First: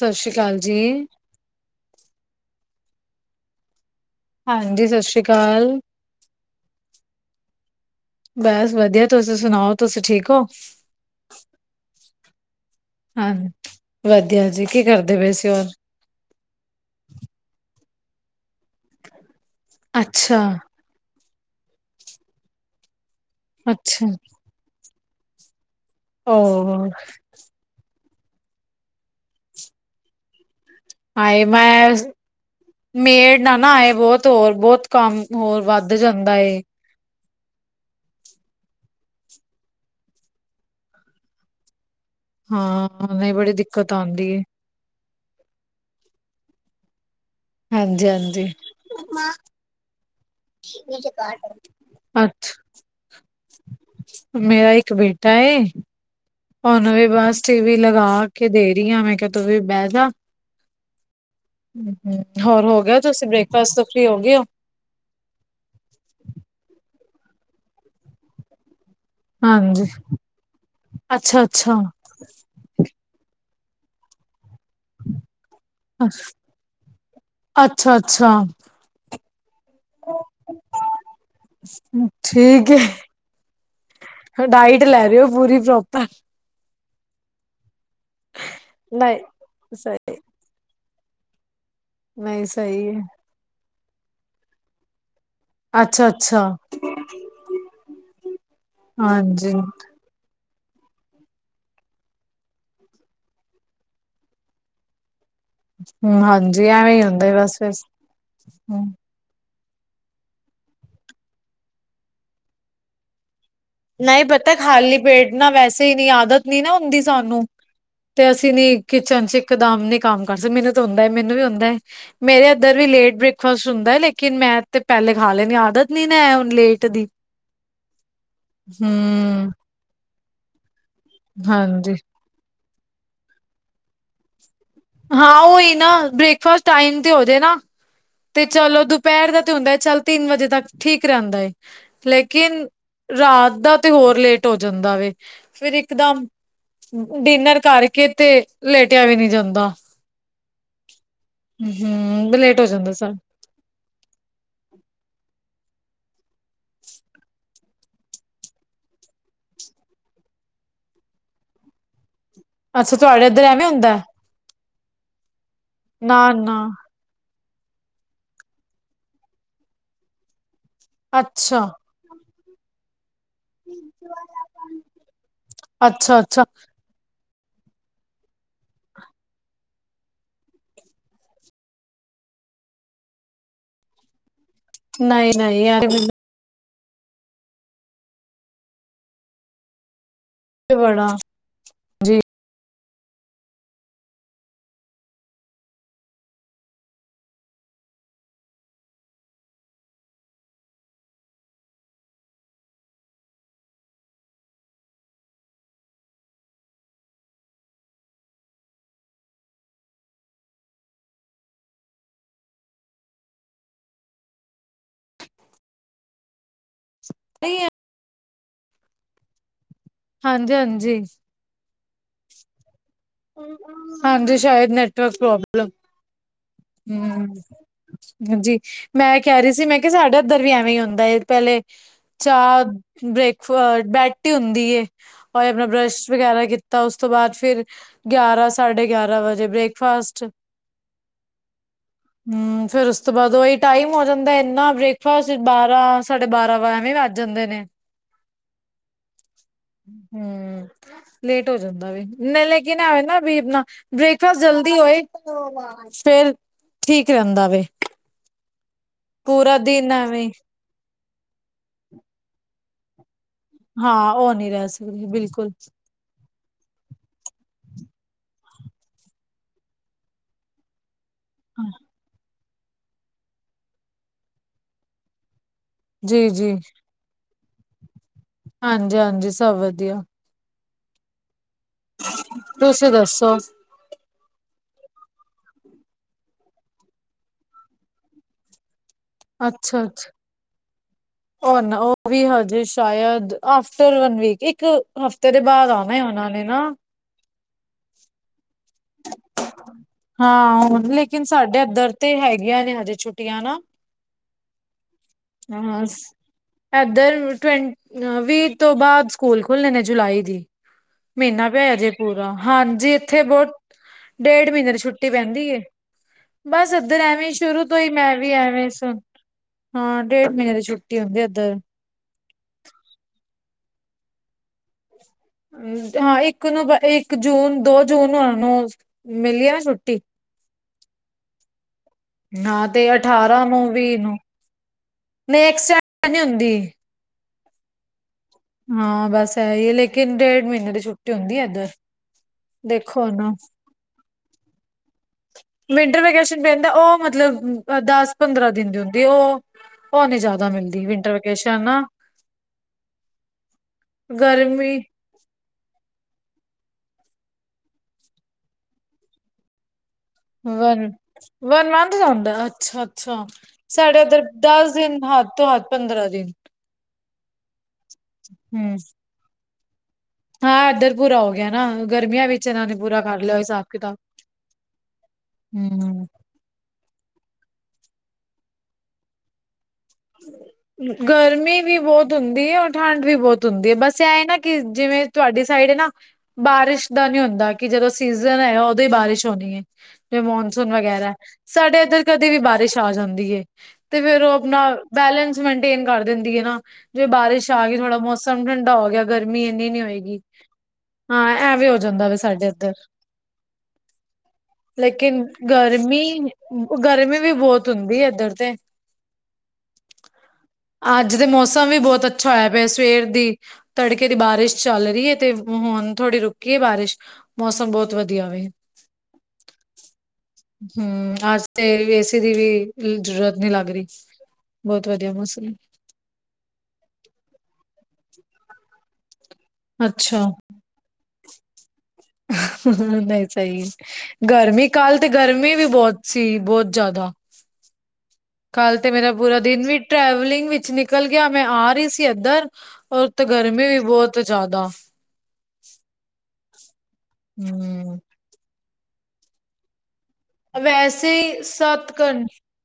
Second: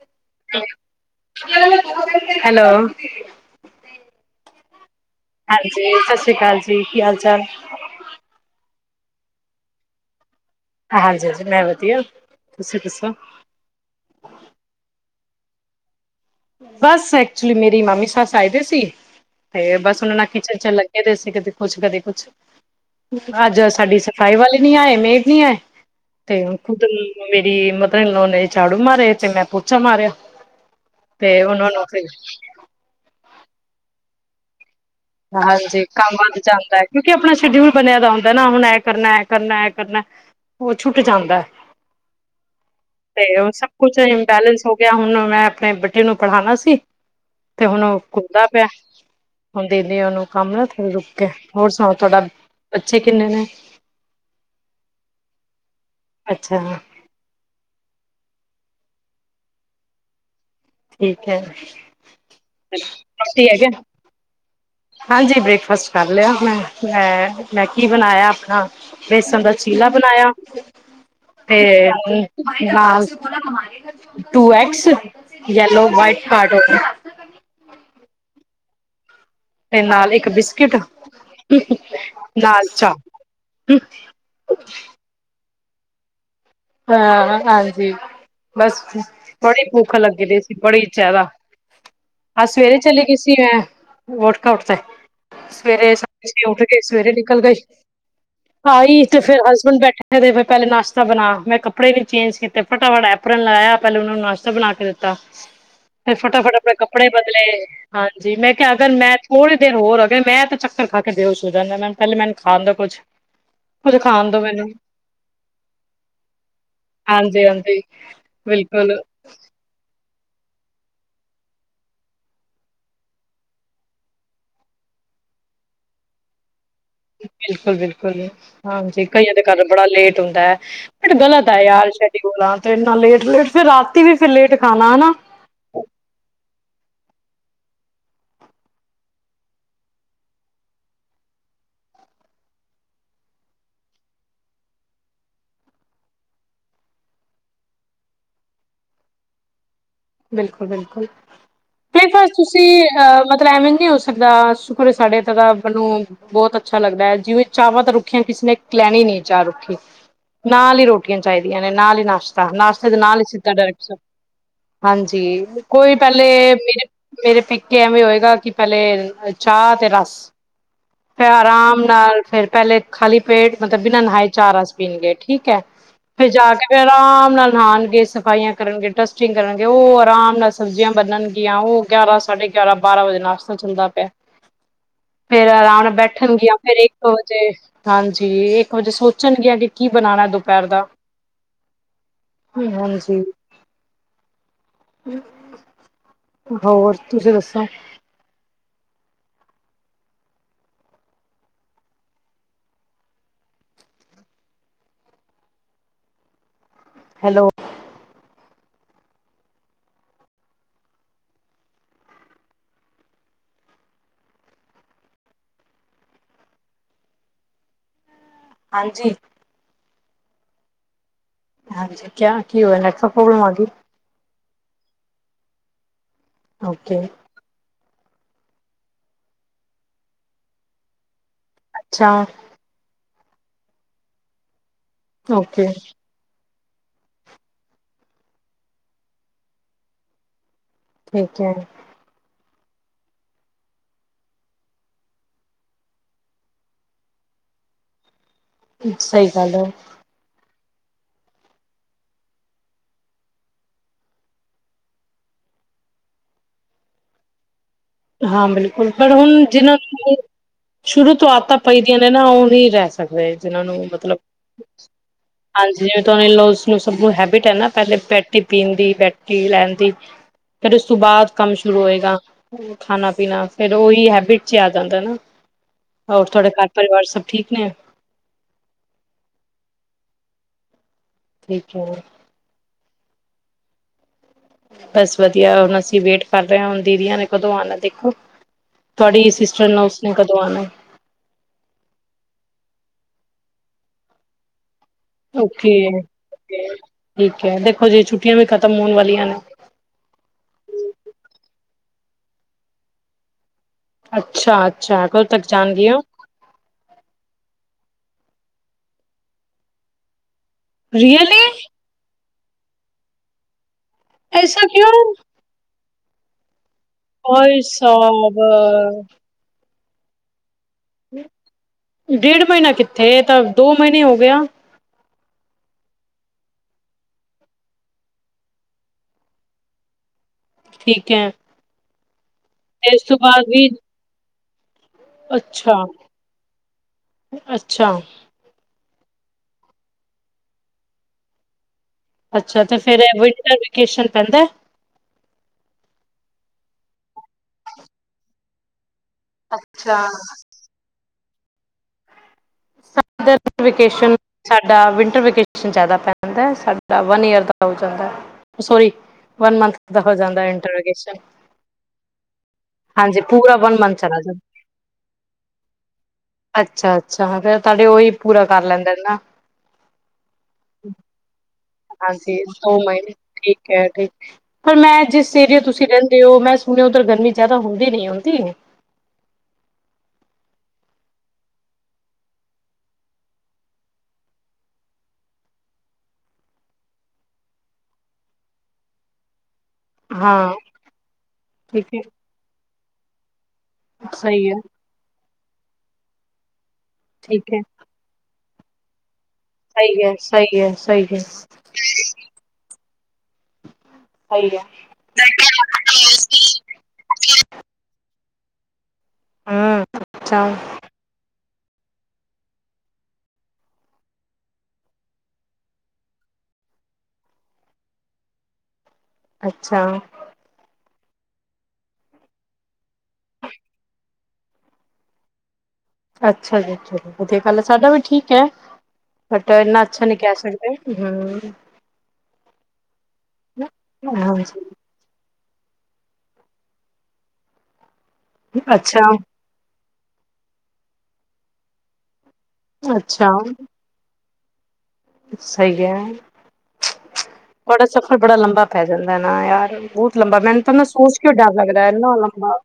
ਸਸ ਸ਼੍ਰੀ ਕਾਲ ਜੀ। ਹੈਲੋ। ਹਾਂਜੀ, ਸਤਿ ਸ਼੍ਰੀ ਕਾਲ। ਹਾਂਜੀ, ਸਸ ਸ੍ਰੀ ਕਾਲ ਜੀ, ਕੀ ਹਾਲ- ਚਾਲ। ਬਸ ਵਧੀਆ, ਤੁਸੀ ਸੁਣਾਓ, ਤੁਸੀ ਠੀਕ ਓ। ਹਾਂਜੀ- ਹਾਂਜੀ ਮੈਂ ਵਧੀਆ, ਤੁਸੀ ਦੱਸੋ। ਹਾਂ ਵਧੀਆ ਜੀ, ਕੀ ਕਰਦੇ ਪੇ ਸੀ ਹੋਰ। ਬਸ ਐਕਚੁਲੀ ਮੇਰੀ ਮਾਮੀ ਸੱਸ ਆਏ ਦੇ ਸੀ ਤੇ ਬਸ ਉਨਾਂ ਨਾਲ ਅੱਛਾ, ਕਿਚਨ ਚ ਲੱਗ ਏ ਤੇ ਕਦੇ ਕੁਛ-ਕਦੇ ਕੁਛ ਅੱਜ ਸਾਡੀ ਅੱਛਾ ਸਫ਼ਾਈ ਵਾਲੇ ਨੀ ਆਏ ਮੇਡ ਨੀ ਆਏ ਤੇ ਖੁਦ ਓ ਮੇਰੀ ਮਦਰ ਏਨ ਲੌ ਨੇ ਝਾੜੂ ਮਾਰੇ ਤੇ ਮੈਂ ਪੋਚਾ ਮਾਰਿਆ। ਤੇ ਹਾਏ ਉਹਨਾਂ ਨੂੰ ਮੈਜ, ਫਿਰ ਮੇਡ ਨਾ ਨਾ ਆਏ ਬਹੁਤ ਹੋਰ ਬੋਤ ਕੰਮ ਹੋਰ ਹਾਂਜੀ ਵੱਧ ਕੰਮ ਜਾਂਦਾ ਏ। ਹੈ ਕਿਉਂਕਿ ਅਪਣਾ ਸ਼ਡਿਊਲ ਬਣਿਆ ਦਾ ਹੁੰਦੈ ਨਾ ਹੁਣ ਐ ਕਰਨੇ ਐ ਕਰਨੇ ਐ ਕਰਨੈ ਓ ਛੁੱਟ ਜਾਂਦੈ, ਹਾਂ ਤੇ ਨਹੀਂ ਓ ਬੜੀ ਸਭ ਦਿੱਕਤ ਕੁਛ ਆਉਂਦੀ ਏ, ਇੰਨਬੈਲੈਂਸ ਹੋ ਤੇ ਐ ਹੁਣ ਮੈਂ ਆਪਣੇ ਬੇਟੇ ਨੂੰ ਪੜਾਨਾ ਸੀ। ਤੇ ਹਾਂਜੀ -ਹਾਂਜੀ। ਦੇਨੇ ਆ ਉਹਨੂੰ ਕੰਮ ਨਾ ਥੋੜਾ ਰੁਕ ਕੇ ਹੋਰ ਸੁਣਾਓ ਤੁਹਾਡਾ ਅੱਛਾ ਬੱਚੇ ਕਿੰਨੇ ਨੇ। ਮੇਰਾ ਇੱਕ ਬੇਟਾ ਏ ਅੱਛਾ ਉਹਨੂੰ ਵੀ ਬਸ ਟੀ ਵੀ ਲਗਾ ਕੇ ਦੇ ਰੀ ਆ ਮੈਂ ਕਿਆ ਤੂੰ ਵੀ ਬਹਿ ਜਾ। ਠੀਕ ਹੈ ਹੂੰ, ਹੋਰ ਹੋਗੇ ਓ ਤੁਸੀਂ ਰੋਟੀ ਹੈਗੇ ਬ੍ਰੇਕਫਾਸਟ ਤੋਂ ਫ੍ਰੀ ਹੋਗੇ ਓ। ਹਾਂਜੀ ਬ੍ਰੇਕਫਾਸਟ ਕਰ ਲਿਆ ਮੈਂ ਮੈਂ ਕੀ ਬਣਾਇਆ ਆਪਣਾ ਵੇਸਨ ਦਾ ਹਾਂਜੀ ਚੀਲਾ ਬਨਾਇਆ ਅੱਛਾ ਤੇ ਅੱਛਾ। ਹੁਨ ਬਸ two eggs yellow, white part ਓਨ ਅੱਛਾ -ਅੱਛਾ। ਤੇ ਨਾਲ ਇੱਕ ਬਿਸਕਿਟ ਨਾਲ ਠੀਕ ਚਾਹ ਏ। ਡਾਇਟ ਲੈ ਰੇ ਓ ਪੂਰੀ ਪ੍ਰੋਪਰ। ਹਾਂ-ਹਾਂਜੀ ਬਸ ਨਹੀਂ ਬੜੀ ਭੁੱਖ ਸਹੀ ਲੱਗੀ ਦੀ ਸੀ ਬੜੀ ਜਿਆਦਾ। ਨਹੀਂ ਅੱਜ ਸਵੇਰੇ ਸਹੀ ਹੈ ਚਲੀ ਗੀ ਸੀ ਮੈਂ ਵਰਕ ਆਊਟ ਤੇ। ਸਵੇਰੇ ਸਤ ਅੱਛਾ-ਅੱਛਾ ਵਜੇ ਉੱਠ ਕੇ ਸਵੇਰੇ ਨਿਕਲ ਗਈ। ਆਈ ਤੇ ਫੇਰ ਹਾਂਜੀ ਹਸਬੈਂਡ ਬੈਠੇ ਬੈਠੇ ਦੇ ਬਈ ਪਹਿਲੇ ਨਾਸ਼ਤਾ ਬਨਾ। ਮੈਂ ਕੱਪੜੇ ਨੀ ਚੇਂਜ ਕੀਤੇ ਫਟਾ-ਫਟ ਐਪਰਨ ਲਾਯਾ ਪਹਿਲੇ ਉਨਾਂ ਨੂੰ ਨਾਸ਼ਤਾ ਬਣਾ ਕੇ ਦਿੱਤਾ। ਫੇਰ ਫਟਾ-ਫਟ ਹਾਂਜੀ ਆਪਣੇ ਐਵੇਂ ਹੀ ਕੱਪੜੇ ਹੁੰਦਾ ਬਦਲੇ ਬਸ ਫਿਰ ਹਾਂਜੀ ਮੈਂ ਕਿਹਾ ਅਗਰ ਮੈਂ ਥੋੜੀ ਦੇਰ ਹੋਰ ਆ ਗਏ ਮੈਂ ਤਾਂ ਚੱਕਰ ਖਾ ਕੇ ਬੇਹੋਸ਼ ਹੋ ਜਾਣਾ ਮੈਂ ਪਹਿਲੇ ਮੈਨੂੰ ਖਾਣ ਦੋ ਕੁਛ ਨਈਂ ਪਤਾ ਖਾਲੀ ਪੇਟ ਨਾ ਵੈਸੇ ਈ ਨੀਂ ਆਦਤ ਨੀ ਨਾ ਹੁੰਦੀ ਹਾਂਜੀ ਸਾਨੂੰ, ਹਾਂਜੀ ਤੇ ਅਸੀਂ ਨੀ ਬਿਲਕੁਲ ਕਿਚਨ ਚ ਇਕਦਮ ਨੀ ਕੰਮ ਕਰ ਸਕ ਮੈਨੂੰ ਤੇ ਹੁੰਦੈ ਮੈਨੂੰ ਵੀ ਹੁੰਦੈ ਮੇਰੇ ਐਧਰ ਵੀ ਲੇਟ ਬ੍ਰੇਕਫਾਸਟ ਹੁੰਦੈ ਲੇਕਿਨ ਮੈਂ ਤੇ ਪਹਿਲੇ ਖਾ ਲੈਨੀ ਆਦਤ ਨੀ ਨਾ ਹੁਣ ਲੇਟ ਦੀ। ਬਿਲਕੁਲ-ਬਿਲਕੁਲ, ਹਾਂਜੀ ਕਈਆਂ ਦੇ ਹਮ ਘਰ ਬੜਾ ਲੇਟ ਹੁੰਦੇ ਬਟ ਗਲਤ ਐ ਯਾਰ ਹਾਂਜੀ [unintelligible] ਤੇ ਇੰਨਾ ਲੇਟ-ਲੇਟ ਫੇਰ ਰਾਤੀ ਵੀ ਫੇਰ ਲੇਟ ਖਾਣਾ ਹਨਾ। ਹਾਂ ਓਈ ਨਾ ਬ੍ਰੇਕ ਫਸਟ ਟਾਈਮ ਤੇ ਹੋਜੇ ਨਾ ਤੇ ਚਲੋ ਦੁਪਹਿਰ ਦਾ ਤੇ ਹੁੰਦਾ ਚੱਲ ਤਿੰਨ ਵਜੇ ਤੱਕ ਠੀਕ ਰਹਿੰਦਾ ਏ। ਲੇਕਿਨ ਰਾਤ ਦਾ ਤੇ ਹੋਰ ਲੇਟ ਹੋ ਜਾਂਦਾ ਵੇ ਫੇਰ ਇਕਦਮ ਡਿਨਰ ਕਰਕੇ ਤੇ ਲੇਟਿਆ ਵੀ ਨੀਂ ਜਾਂਦਾ। ਬਿਲਕੁਲ-ਬਿਲਕੁਲ ਬ੍ਰੇਕਫਾਸਟ ਹਮ ਲੇਟ ਹੋ ਤੁਸੀਂ ਜਾਂਦਾ ਸਰ ਅ ਮਤਲ ਫੇਰ ਐਂਵੇ ਨੀ ਹੋ ਸਕਦਾ ਸ਼ੁਕਰ ਏ ਸਾਡੇ ਤੇ ਰੱਬ ਨੂੰ ਬਹੁਤ ਅੱਛਾ ਲੱਗਦੈ ਜਿਵੇਂ ਚਾਵਾਂ ਤੇ ਰੁੱਖਿਆਂ ਕਿਸੇ ਨੇ ਲੈਣੀ ਨੀ ਚਾਹ ਰੁੱਖੀ। ਨਾਲ ਈ ਰੋਟੀਆਂ ਚਾਈਦੀਆਂ ਨੇ ਨਾਲ ਈ ਨਾਸ਼ਤਾ ਨਾਸ਼ਤਾ ਅੱਛਾ ਦੇ ਨਾਲ ਈ ਤੁਹਾਡੇ ਇੱਧਰ ਸਿੱਧਾ ਐਵੇਂ ਡਾਇਰੈਕਟ ਸਬ ਹੁੰਦਾ ਹਾਂਜੀ, ਕੋਈ ਨਾ ਪਹਿਲੇ ਨਾ ਮੇਰੇ ਮੇਰੇ ਪੇਕੇ ਐਵੇਂ ਹੋਏਗਾ ਕਿ ਪਹਿਲੇ ਚਾਹ ਤੇ ਰਸ ਫੇਰ ਅੱਛਾ ਆਰਾਮ ਨਾਲ ਫੇਰ ਪਹਿਲੇ ਖਾਲੀ ਪੇਟ ਮਤਲਬ ਬਿਨਾਂ ਨਹਾਏ ਚਾਹ ਰਸ ਪੀਣਗੇ ਠੀਕ ਐ, ਅੱਛਾ ਫੇਰ ਅੱਛਾ ਜਾ ਕੇ ਫੇਰ ਆਰਾਮ ਨਾਲ ਨਹਾਣਗੇ, ਸਫਾਈਆਂ ਕਰਨਗੇ, ਡਸਟਿੰਗ ਕਰਨਗੇ, ਓ ਆਰਾਮ ਨਾਲ ਸਬਜੀਆਂ ਬਨਣਗੀਆਂ ਓ ਗਿਆਰਾਂ-ਸਾਢੇ ਗਿਆਰਾਂ ਬਾਰਾਂ ਵਜੇ ਨਾਸ਼ਤਾ ਚਲਦਾ ਪਿਆ। ਨਈ-ਨਈ ਐਂ ਵੇਖਣਗੀਆਂ ਫਿਰ ਇਕ ਵਜੇ। ਹਾਂਜੀ, ਇਕ ਵਜੇ ਸੋਚਣਗੀਆਂ ਕਿ ਕੀ ਬਣਾਣਾ ਦੁ ਪਹਿਰ ਦਾ, ਬੜਾ ਜੀ ਹਾਂਜੀ। ਹੋਰ, ਤੁਸੀਂ ਦੱਸੋ? ਹੈਲੋ? ਨਹੀਂ ਐ ਹਾਂਜੀ! ਹਾਂਜੀ-ਹਾਂਜੀ। ਹਾਂਜੀ, ਕਿਆ ਕੀ ਹੋਇਆ ਨੈਟਵਰਕ ਪ੍ਰੋਬਲਮ ਆ ਗੀ? ਹਾਂਜੀ, ਸ਼ਾਏਦ ਨੈਟਵਰਕ ਪ੍ਰੋਬਲਮ। ਓਕੇ ਹੂ, ਹਾਂਜੀ। ਮੈਂ ਏ ਕੈ ਰੀ ਸੀ ਮੈਂ ਕਿਹਾ ਸਾਡੇ ਏਧਰ ਵੀ ਐਵੇਂ ਈ ਹੁੰਦਾ ਏ ਪੈਲੇ ਅੱਛਾ ਚਾ ਬ੍ਰੇਕ ਫ, ਬੈਟ ਈ ਹੁੰਦੀ, ਔਰ ਆਪਣਾ ਓਕੇ ਬਰੱਸ਼ ਵਗੈਰਾ ਕੀਤਾ, ਉਸ ਤੋਂ ਬਾਦ ਫਿਰ, ਗਿਆਰਾਂ- ਸਾਢੇ ਗਿਆਰਾਂ ਵਜੇ ਬ੍ਰੇਕਫਾਸਟ। ਠੀਕ ਐ। ਹੂੰ, ਫੇਰ ਉਸ ਤੋਂ ਬਾਦ ਓਹੀ ਟਾਈਮ ਹੋ ਜਾਂਦਾ ਏਂਨਾ ਬ੍ਰੇਕਫਾਸਟ ਬਾਰਾਂ, ਸਾਢੇ ਬਾਰਾਂ ਵ ਐਵੇਂ ਵੱਜ ਜਾਂਦੇ ਨੇ। ਸਈ ਗੱਲ ਐ। ਹੂੰ, ਲੇਟ ਹੋ ਜਾਂਦਾ ਵੈ, ਨਈ ਲੇਕਿਨ ਆਵੈ ਨਾ ਵੀਰ ਨਾ। ਬ੍ਰੇਕਫਾਸਟ ਜਲਦੀ ਹੋਏ ਫੇਰ, ਠੀਕ ਰੈਂਦਾ ਵੇ। ਹਾਂ ਬਿਲਕੁਲ, ਪਰ ਹੁਣ ਪੂਰਾ ਜਿੰਨਾਂ ਦਿਨ ਨੂੰ, ਐਵੇਂ ਸ਼ੁਰੂ ਤੋਂ ਆਦਤਾਂ ਪਈਦੀਆਂ ਨੇ ਨਾ ਓ ਨੀ ਰਹਿ ਸ ਸਕਦੇ ਜਿੰਨਾਂ ਨੂੰ ਹਾਂ ਮਤਲਬ, ਉਹ ਨਹੀਂ ਰਹਿ ਸਕਦੀ ਬਿਲਕੁਲ ਹਾਂਜੀ। ਜਿਵੇਂ ਤੁਆਨੂੰ ਇਨਲੋਸ ਨੂੰ ਸਬ ਨੂੰ ਹੈਬਿਟ ਐ ਨਾ, ਪੈਲੇ ਪੈਟੀ ਪੀਣ ਦੀ, ਪੈਟੀ ਲੈਣ ਦੀ ਫਿਰ ਉਸ ਤੋਂ ਬਾਦ ਕੰਮ ਸ਼ੁਰੂ ਹੋਏਗਾ, ਖਾਣਾ-ਪੀਣਾ, ਫੇਰ ਓਈ ਹੈਬਿਟ ਚ ਈ ਆ ਜਾਂਦਾ ਨਾ। ਹੋਰ ਜੀ ਤੁਆਡੇ ਜੀ ਘਰ ਪਰਿਵਾਰ ਸਬ ਠੀਕ ਨੇ? ਹਾਂਜੀ-ਹਾਂਜੀ, ਸਭ ਵਧੀਆ। ਠੀਕ ਐ। ਤੁਸੀਂ ਦੱਸੋ? ਬਸ ਵਧੀਆ, ਹੁਣ ਅਸੀਂ ਵੇਟ ਕਰਦੇ ਆਂ ਹੁਣ ਦੀਦੀਆਂ ਨੇ ਕਦੋਂ ਆਣਾ ਦੇਖੋ? ਤੁਆਡੀ ਸਿਸਟਰ ਇਨਲੋਸ ਨੇ ਕਦੋਂ ਆਣਾ? ਹੁਨ ਓ ਵੀ ਹਜੇ ਸ਼ਾਇਦ, ਆਫਟਰ ਵਨ ਵੀਕ ਇੱਕ ਹਫ਼ਤੇ ਦੇ ਬਾਦ ਓਕੇ ਆਣਾ ਓਨਾ ਨੇ ਨਾ। ਠੀਕ ਐ, ਦੇਖੋ ਜੀ ਛੁੱਟੀਆਂ ਵੀ ਖਤਮ ਹੋਣ ਵਾਲੀਆਂ ਨੇ। ਹਾਂ, ਲੇਕਿਨ ਸਾਡੇ ਏਧਰ ਤੇ ਹੈਗੀਆਂ ਨੇ, ਹਜੇ ਛੁੱਟੀਆਂ ਨਾ। ਅੱਛਾ-ਅੱਛਾ। ਕ ਹੂ ਬਸ ਐਧਰ ਟ੍ਵੇਂਨ ਵੀਹ ਤੋਂ ਬਾਦ ਸਕੂਲ ਖੁੱਲਣੇ ਨੇ ਜੁਲਾਈ ਦੀ। ਮੀਨਾ ਪਿਆ ਅਜੇ ਪੂਰਾ, ਹਾਂਜੀ ਇਥੇ ਬੋਤ ਡੇਢ ਮੀਨੇ ਦੀ ਛੁੱਟੀ ਪੈਂਦੀ ਏ। ਬਸ ਏਧਰ ਐਵੇਂ ਈ ਸ਼ੁਰੂ ਤੋਂ ਈ ਮੈਂ ਵੀ ਐਵੇਂ ਸੁ ਹਾਂ, ਡੇਢ ਮੀਨੇ ਦੀ ਛੁੱਟੀ ਹੁੰਦੀ ਏਧਰ। ਡੇਢ ਮੀਨਾ ਕਿੱਥੇ, ਏ ਤਾਂ ਦੋ ਮਈਨੇ ਹੋ ਗਏ ਆ। ਹੂੰ, ਹਾਂ ਇਕ ਨੂੰ ਬ, ਇਕ ਜੂਨ, ਦੋ ਜੂਨ ਨੂੰ ਓਨੂੰ ਮਿਲੀ ਆ ਛੁੱਟੀ। ਠੀਕ ਐ। ਨਾ ਤੇ ਅਠਾਰਾਂ ਨੂੰ ਵੀ ਅੱਛਾ, ਅੱਛਾ। ਹਾਂ, ਬਸ ਐ ਈ ਹੈ ਲੇਕਿਨ ਡੇਢ ਮਹੀਨੇ ਦੀ ਛੁੱਟੀ ਹੁੰਦੀ ਐ ਇੱਧਰ। ਅੱਛਾ, ਤਾਂ ਫੇਰ ਦੇਖੋ ਨਾ ਵਿੰਟਰ ਵੇਕੇਸ਼ਨ ਪੈਂਦਾ ਐ। ਵਿੰਟਰ ਵੈਕੇਸ਼ਨ ਪੈਂਦਾ ਐ, ਓ ਮਤਲਬ ਦੱਸ ਪੰਦਰਾਂ ਦਿਨ ਦੀ ਹੁੰਦੀ ਊ ਅੱਛਾ। ਉਹ ਨੀ ਜਾਦਾ ਮਿਲਦੀ ਵਿੰਟਰ ਵੇਕੇਸ਼ਨ ਨਾ। ਵਕੇਸ਼ਨ ਗਰਮੀ ਸਾਡਾ ਵਿੰਟਰ ਵਕੇਸ਼ਨ ਜਾਦਾ ਪੈਂਦਾ ਐ, ਸਾਡਾ ਵਨ ਈਯਰ ਦਾ ਹੋ ਜਾਂਦਾ ਐ, ਓ ਸੌਰੀ ਵਨ ਮੰਥ [unintelligible] ਦਾ inter one vacation one month ਦਾ ਹੁੰਦਾ, ਅੱਛਾ-ਅੱਛਾ। ਪੂਰਾ ਵਨ ਮੰਥ ਸਾਡੇ ਚਲਾ ਇੱਧਰ ਜਾਂਦਾ। ਦੱਸ ਦਿਨ, ਹੱਦ ਤੋਂ ਹੱਦ ਪੰਦਰਾਂ ਦਿਨ ਅੱਛਾ-ਅੱਛਾ, ਫੇਰ ਤੁਹਾਡੇ ਉਹੀ ਪੂਰਾ ਕਰ ਹਮ ਲੈਂਦੇ ਨੇ ਨਾ? ਹਾਂ ਇੱਧਰ ਪੂਰਾ ਹੋ ਗਿਆ ਨਾ ਗਰਮੀਆਂ ਹਾਂਜੀ, ਵਿੱਚ ਇਹਨਾਂ ਨੇ ਦੋ ਪੂਰਾ ਮਹੀਨੇ ਕਰ ਲਿਆ ਹਿਸਾਬ ਠੀਕ ਐ ਕਿਤਾਬ ਠੀਕ। ਪਰ ਮੈਂ ਜਿਸ ਏਰੀਏ ਵਿੱਚ ਤੁਸੀਂ ਹੂੰ ਰਹਿੰਦੇ ਹੋ, ਮੈਂ ਸੁਣਿਆ ਉੱਥੇ ਗਰਮੀ ਜ਼ਿਆਦਾ ਹੁੰਦੀ ਨੀ ਐ, ਹੁੰਦੀ ਐ? ਹਮ ਗਰਮੀ ਵੀ ਬੋਤ ਹੁੰਦੀ ਐ ਔਰ ਠੰਡ ਵੀ ਬੋਤ ਹੁੰਦੀ ਐ, ਬਸ ਐ ਨਾ ਕਿ ਜਿਵੇਂ ਤੁਹਾਡੀ ਸਾਈਡ ਏ ਨਾ ਬਾਰਿਸ਼ ਦਾ ਨਹੀਂ ਹੁੰਦਾ ਕੀ ਜਦੋ ਸੀਜ਼ਨ ਹੇਗਾ ਐ ਉੱਦੋ ਈ ਬਾਰਿਸ਼ ਹੋਣੀ ਏ। ਜਿਵੇਂ ਹਾਂ ਮੌਨਸੂਨ ਵਗੈਰਾ ਐ, ਸਾਡੇ ਠੀਕ ਹੈ ਇੱਧਰ ਤਾਂ ਕਦੇ ਵੀ ਬਾਰਿਸ਼ ਆ ਜਾਂਦੀ ਏ। ਤੇ ਫੇਰ ਉਹ ਸਹੀ ਹੈ ਆਪਣਾ ਬੈਲੈਂਸ ਮੈਂਟੇਨ ਕਰ ਦਿੰਦੀ ਐ ਨਾ, ਜੇਵੇ ਬਾਰਿਸ਼ ਠੀਕ ਹੈ ਆ ਗੀ ਥੋੜਾ ਮੌਸਮ ਸਮ ਠੰਡਾ ਹੋ ਗਿਆ ਗਰਮੀ ਇੰਨੀ ਨਹੀਂ ਸਹੀ ਹੈ ਹੋਵੇਗੀ, ਸਹੀ ਹੈ ਸਹੀ ਹੈ ਹਾਂ, ਐਵੇ ਹੋ ਜਾਂਦਾ ਐ ਸਾਡੇ ਇੱਧਰ। ਸਹੀ ਹੈ ਲੇਕਿਨ ਗਰਮੀ ਗਰਮੀ ਵੀ ਬਹੁਤ ਹੁੰਦੀ ਏ ਇਧਰ ਤੇ। ਹੁੰ, ਅੱਛਾ। ਅੱਜ ਦੇ ਮੌਸਮ ਵੀ ਬੋਤ ਅੱਛਾ ਹੋਇਆ ਪਿਆ ਸਵੇਰ ਦੀ ਤੜਕੇ ਦੀ ਬਾਰਿਸ਼ ਚੱਲ ਰੀ ਏ ਤੇ ਹੁਣ ਥੋੜੀ ਰੁਕੀ ਏ ਬਾਰਿਸ਼। ਮੌਸਮ ਬੋਤ ਵਧੀਆ ਵੇ। ਅੱਛਾ। ਹੁੰ, ਅੱਜ ਤੇ ਏ-ਸੀ ਦੀ ਵੀ ਜ਼ਰੂਰਤ ਨੀ ਲੱਗ ਰੀ। ਬੋਤ ਵਧੀਆ ਮੌਸਮ ਐ। ਅੱਛਾ ਜੀ, ਅੱਛਾ ਜੀ, ਵਧੀਆ ਗੱਲ ਏ ਸਾਡਾ ਵੀ ਠੀਕ ਐ। ਬਟ ਇੰਨਾ ਅੱਛਾ ਨਹੀਂ ਕਹਿ ਸਕਦੇ, ਹੁੰ। ਨਹੀਂ ਸਹੀ, ਹਾਂਜੀ ਗਰਮੀ ਕਲ ਤੇ ਗਰਮੀ ਵੀ ਬੋਤ ਸੀ, ਬੋਤ ਜਾਦਾ ਕੱਲ੍ਹ ਤੇ ਮੇਰਾ ਅੱਛਾ ਪੂਰਾ ਦਿਨ ਵੀ ਟਰੈਵਲਿੰਗ ਵਿੱਚ ਨਿਕਲ ਗਿਆ, ਮੈਂ ਆ ਰੀ ਸੀ ਇੱਧਰ। ਔਰ ਤੇ ਅੱਛਾ ਗਰਮੀ ਵੀ ਬੋਤ ਜਾਦਾ। ਸਹੀ ਕਹਿਆ, ਤੁਹਾਡਾ ਹਮ ਸਫ਼ਰ ਬੜਾ ਲੰਬਾ ਪੈ ਜਾਂਦਾ ਹਨਾ ਯਾਰ। ਲੰਬਾ, ਮੈਨੂੰ ਨਾ ਵੈਸੇ ਸੋਚ ਕੇਂ ਹੀ ਡਰ ਲੱਗਦਾ ਸੱਤ ਇੰਨਾ ਘੰ ਲੰਬਾ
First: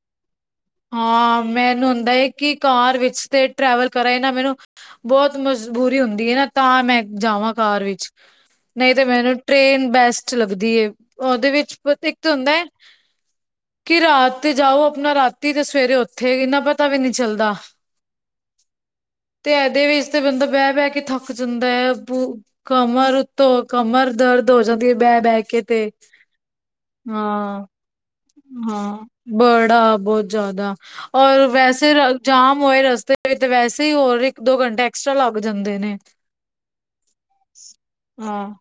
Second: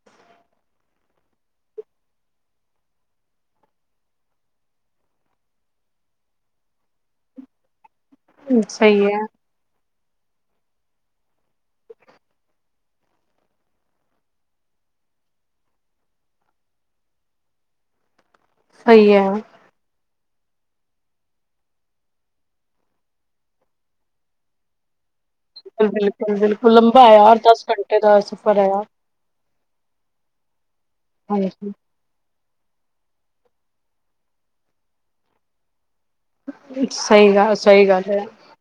ਹਾਂ, ਮੈਨੂੰ ਹੁੰਦਾ ਐ ਕਿ ਕਾਰ ਵਿੱਚ ਤੇ ਟ੍ਰੈਵਲ ਕਰਾਂ ਈ ਨਾ, ਮੈਨੂੰ ਬਹੁਤ ਮਜਬੂਰੀ ਹੁੰਦੀ ਐ ਨਾ ਤਾਂ ਮੈਂ ਜਾਵਾਂ ਕਾਰ ਵਿੱਚ। ਨਹੀਂ ਸਹੀ ਤੇ ਹੈ ਮੈਨੂੰ ਟ੍ਰੇਨ ਬੈਸਟ ਲੱਗਦੀ ਐ, ਉਹਦੇ ਵਿੱਚ ਇੱਕ ਤੇ ਹੁੰਦਾ ਐ। ਕਿ ਰਾਤ ਤੇ ਜਾਓ ਆਪਣਾ ਰਾਤੀ ਤੇ ਸਵੇਰੇ ਉੱਥੇ, ਇੰਨਾ ਪਤਾ ਵੀ ਨਹੀਂ ਚੱਲਦਾ। ਸਹੀ ਹੈ। ਤੇ [unintelligible] ਵਿੱਚ ਤਾਂ ਬੰਦਾ ਬਹਿ ਬਹਿ ਥੱਕ ਜਾਂਦਾ ਹੈ ਕਮਰ ਉੱਤੋਂ ਕਮਰ ਦਰਦ ਹੋ ਜਾਂਦੀ ਹੈ ਬਹਿ ਬਹਿ ਕੇ ਤੇ। ਬਿਲਕੁਲ ਬਿਲਕੁਲ ਲੰਬਾ ਹੈ ਯਾਰ ਹਾਂ ਦਸ ਘੰਟੇ ਦਾ ਸਫ਼ਰ ਹੈ ਯਾਰ ਹਾਂ ਬੜਾ ਬਹੁਤ ਜ਼ਿਆਦਾ ਔਰ ਹਾਂਜੀ ਵੈਸੇ ਜਾਮ ਹੋਏ ਰਸਤੇ ਵਿੱਚ ਵੈਸੇ ਹੀ ਹੋਰ ਇੱਕ ਦੋ ਘੰਟੇ ਐਕਸਟਰਾ ਲੱਗ ਜਾਂਦੇ ਨੇ। ਸਹੀ ਗੱਲ ਸਹੀ ਗੱਲ ਹੈ। ਹਾਂ,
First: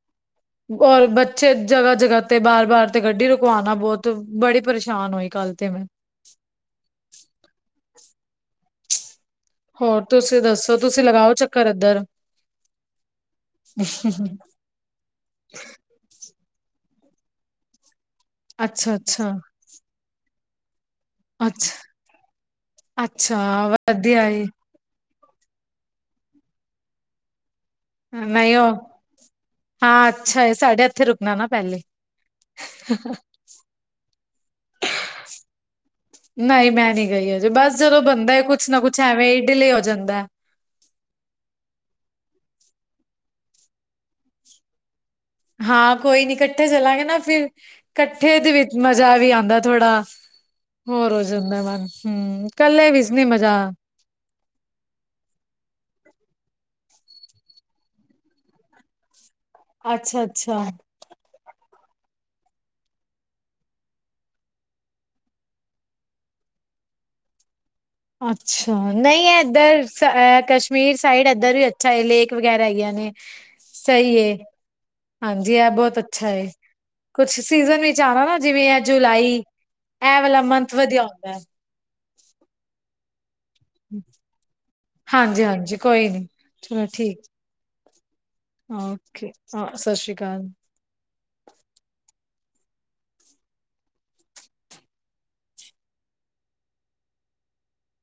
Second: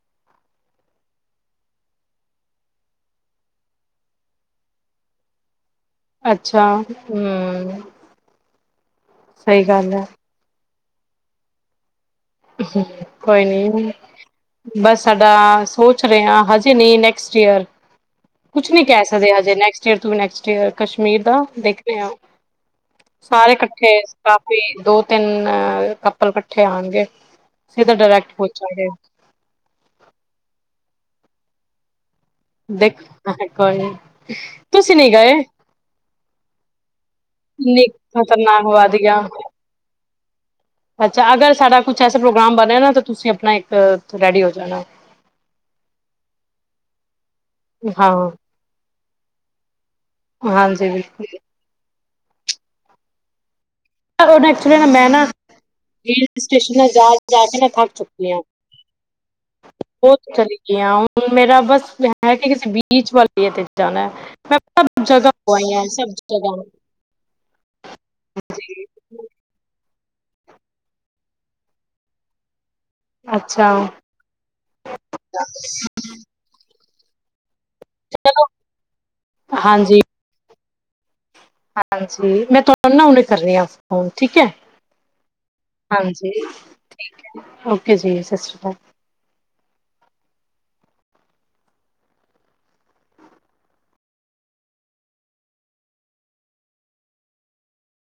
ਔਰ ਬੱਚੇ ਜਗ੍ਹਾ ਜਗ੍ਹਾ ਤੇ ਬਾਰ ਬਾਰ ਤੇ ਗੱਡੀ ਰੁਕਵਾਣਾ ਬਹੁਤ ਬੜੀ ਪਰੇਸ਼ਾਨ ਹੋਈ ਕੱਲ ਤੇ ਮੈਂ। ਅੱਛਾ ਹਮ। ਸਹੀ ਗੱਲ ਹੋਰ ਹੈ ਤੁਸੀਂ ਦੱਸੋ ਤੁਸੀਂ ਲਗਾਓ ਚੱਕਰ ਇੱਧਰ। ਅਹਮ ਕੋਈ ਨੀ। ਬਸ ਸਾਡਾ ਸੋਚ ਰਹੇ ਆ ਹਜੇ ਨਹੀਂ ਨੈਕਸਟ ਈਅਰ। ਕੁਛ ਨੀ ਅੱਛਾ ਕਹਿ ਅੱਛਾ ਸਕਦੇ ਹਜੇ ਨੈਕਸਟ ਈਅਰ ਤੋ ਵੀ ਨੈਕਸਟ ਈਅਰ। ਕਸ਼ਮੀਰ ਦਾ ਅੱਛਾ ਦੇਖ ਦੇ ਹਾਂ ਅੱਛਾ ਸਾਰੇ ਇਕੱਠੇ ਵਧੀਆ ਏ ਕਾਫੀ ਦੋ ਤਿੰਨ ਕੱਪਲ ਇਕੱਠੇ ਆਓਣਗੇ। ਨਹੀਂ ਉਹ ਹਾਂ ਅੱਛਾ ਏ ਸਾਢੇ ਇਥੇ ਰੁਕਣਾ ਨਾ ਪਹਿਲੇ। ਦੇਖੋ ਕੋਈ ਨੀ ਤੁਸੀਂ ਨਹੀਂ ਗਏ? ਨਹੀਂ ਮੈਂ ਨੀ ਗਈ ਹਜੇ ਬਸ ਇੰਨੀ ਜਦੋਂ ਬੰਦਾ ਖ਼ਤਰਨਾਕ ਕੁਛ ਨਾ ਕੁਛ ਵਾਦੀਆਂ ਐਵੇਂ ਹੀ ਡਿਲੇ ਹੋ ਜਾਂਦਾ। ਅੱਛਾ ਅਗਰ ਸਾਡਾ ਕੁਛ ਐਸਾ ਪ੍ਰੋਗਰਾਮ ਬਣੇ ਨਾ ਤਾਂ ਤੁਸੀਂ ਆਪਣਾ ਇੱਕ ਰੈਡੀ ਹੋ ਜਾਣਾ। ਹਾਂ ਕੋਈ ਨੀ ਇਕੱਠੇ ਚਲਾਂਗੇ ਨਾ ਫੇਰ ਹਾਂ ਇਕੱਠੇ ਦੇ ਵਿੱਚ ਮਜ਼ਾ ਵੀ ਆਉਂਦਾ ਥੋੜ੍ਹਾ। ਹਾਂਜੀ ਹੋਰ ਹੋ ਬਿਲਕੁਲ ਜਾਂਦਾ ਮਨ ਹਮ ਕੱਲੇ ਵਿੱਚ ਨੀ ਮਜ਼ਾ। ਉਹਨਾ ਐਕਚੁਲੀ ਨਾ ਮੈਂ ਨਾ ਹਿਲ ਸਟੇਸ਼ਨ ਨਾ ਜਾ ਜਾ ਕੇ ਨਾ ਥੱਕ ਚੁੱਕੀ ਹਾਂ। ਬਹੁਤ ਅੱਛਾ-ਅੱਛਾ। [unintelligible] ਮੇਰਾ ਬਸ ਇਹ ਹੈ ਕਿ ਕਿਸੇ ਬੀਚ ਵਾਲੇ ਤੇ ਜਾਣਾ ਹੈ। ਮੈਂ ਸਭ ਜਗ੍ਹਾ ਹੋ ਆਈਆਂ ਸਭ ਜਗ੍ਹਾ। ਅੱਛਾ ਨਹੀਂ ਹੈ ਇੱਧਰ ਕਸ਼ਮੀਰ ਸਾਈਡ ਇੱਧਰ ਵੀ ਅ ਚਾਹੇ ਲੇਕ ਵਗੈਰਾ ਹੈਗੀਆਂ ਨੇ ਅੱਛਾ ਸਹੀ ਏ। ਹਾਂਜੀ ਇਹ ਬਹੁਤ ਅੱਛਾ ਹੈ। ਕੁਛ ਸੀਜ਼ਨ ਵਿੱਚ ਆਉਣਾ ਨਾ ਜਿਵੇਂ ਆ ਜੁਲਾਈ ਹਾਂਜੀ ਇਹ ਵਾਲਾ ਮੰਥ ਵਧੀਆ ਹੁੰਦਾ ਹੈ। ਹਾਂਜੀ ਮੈਂ ਤੁਹਾਨੂੰ ਨਾ ਹੁਨੇ ਕਰ ਰਹੀ ਹਾਂ ਫੋਨ ਠੀਕ ਹੈ? ਹਾਂਜੀ ਹਾਂਜੀ ਕੋਈ ਨੀ ਹਾਂਜੀ ਚਲੋ ਠੀਕ। ਓਕੇ ਜੀ ਸਤਿ ਸ਼੍ਰੀ ਅਕਾਲ ਹਾਂ ਓਕੇ ਹਾਂ ਸਤਿ ਸ਼੍ਰੀ ਅਕਾਲ।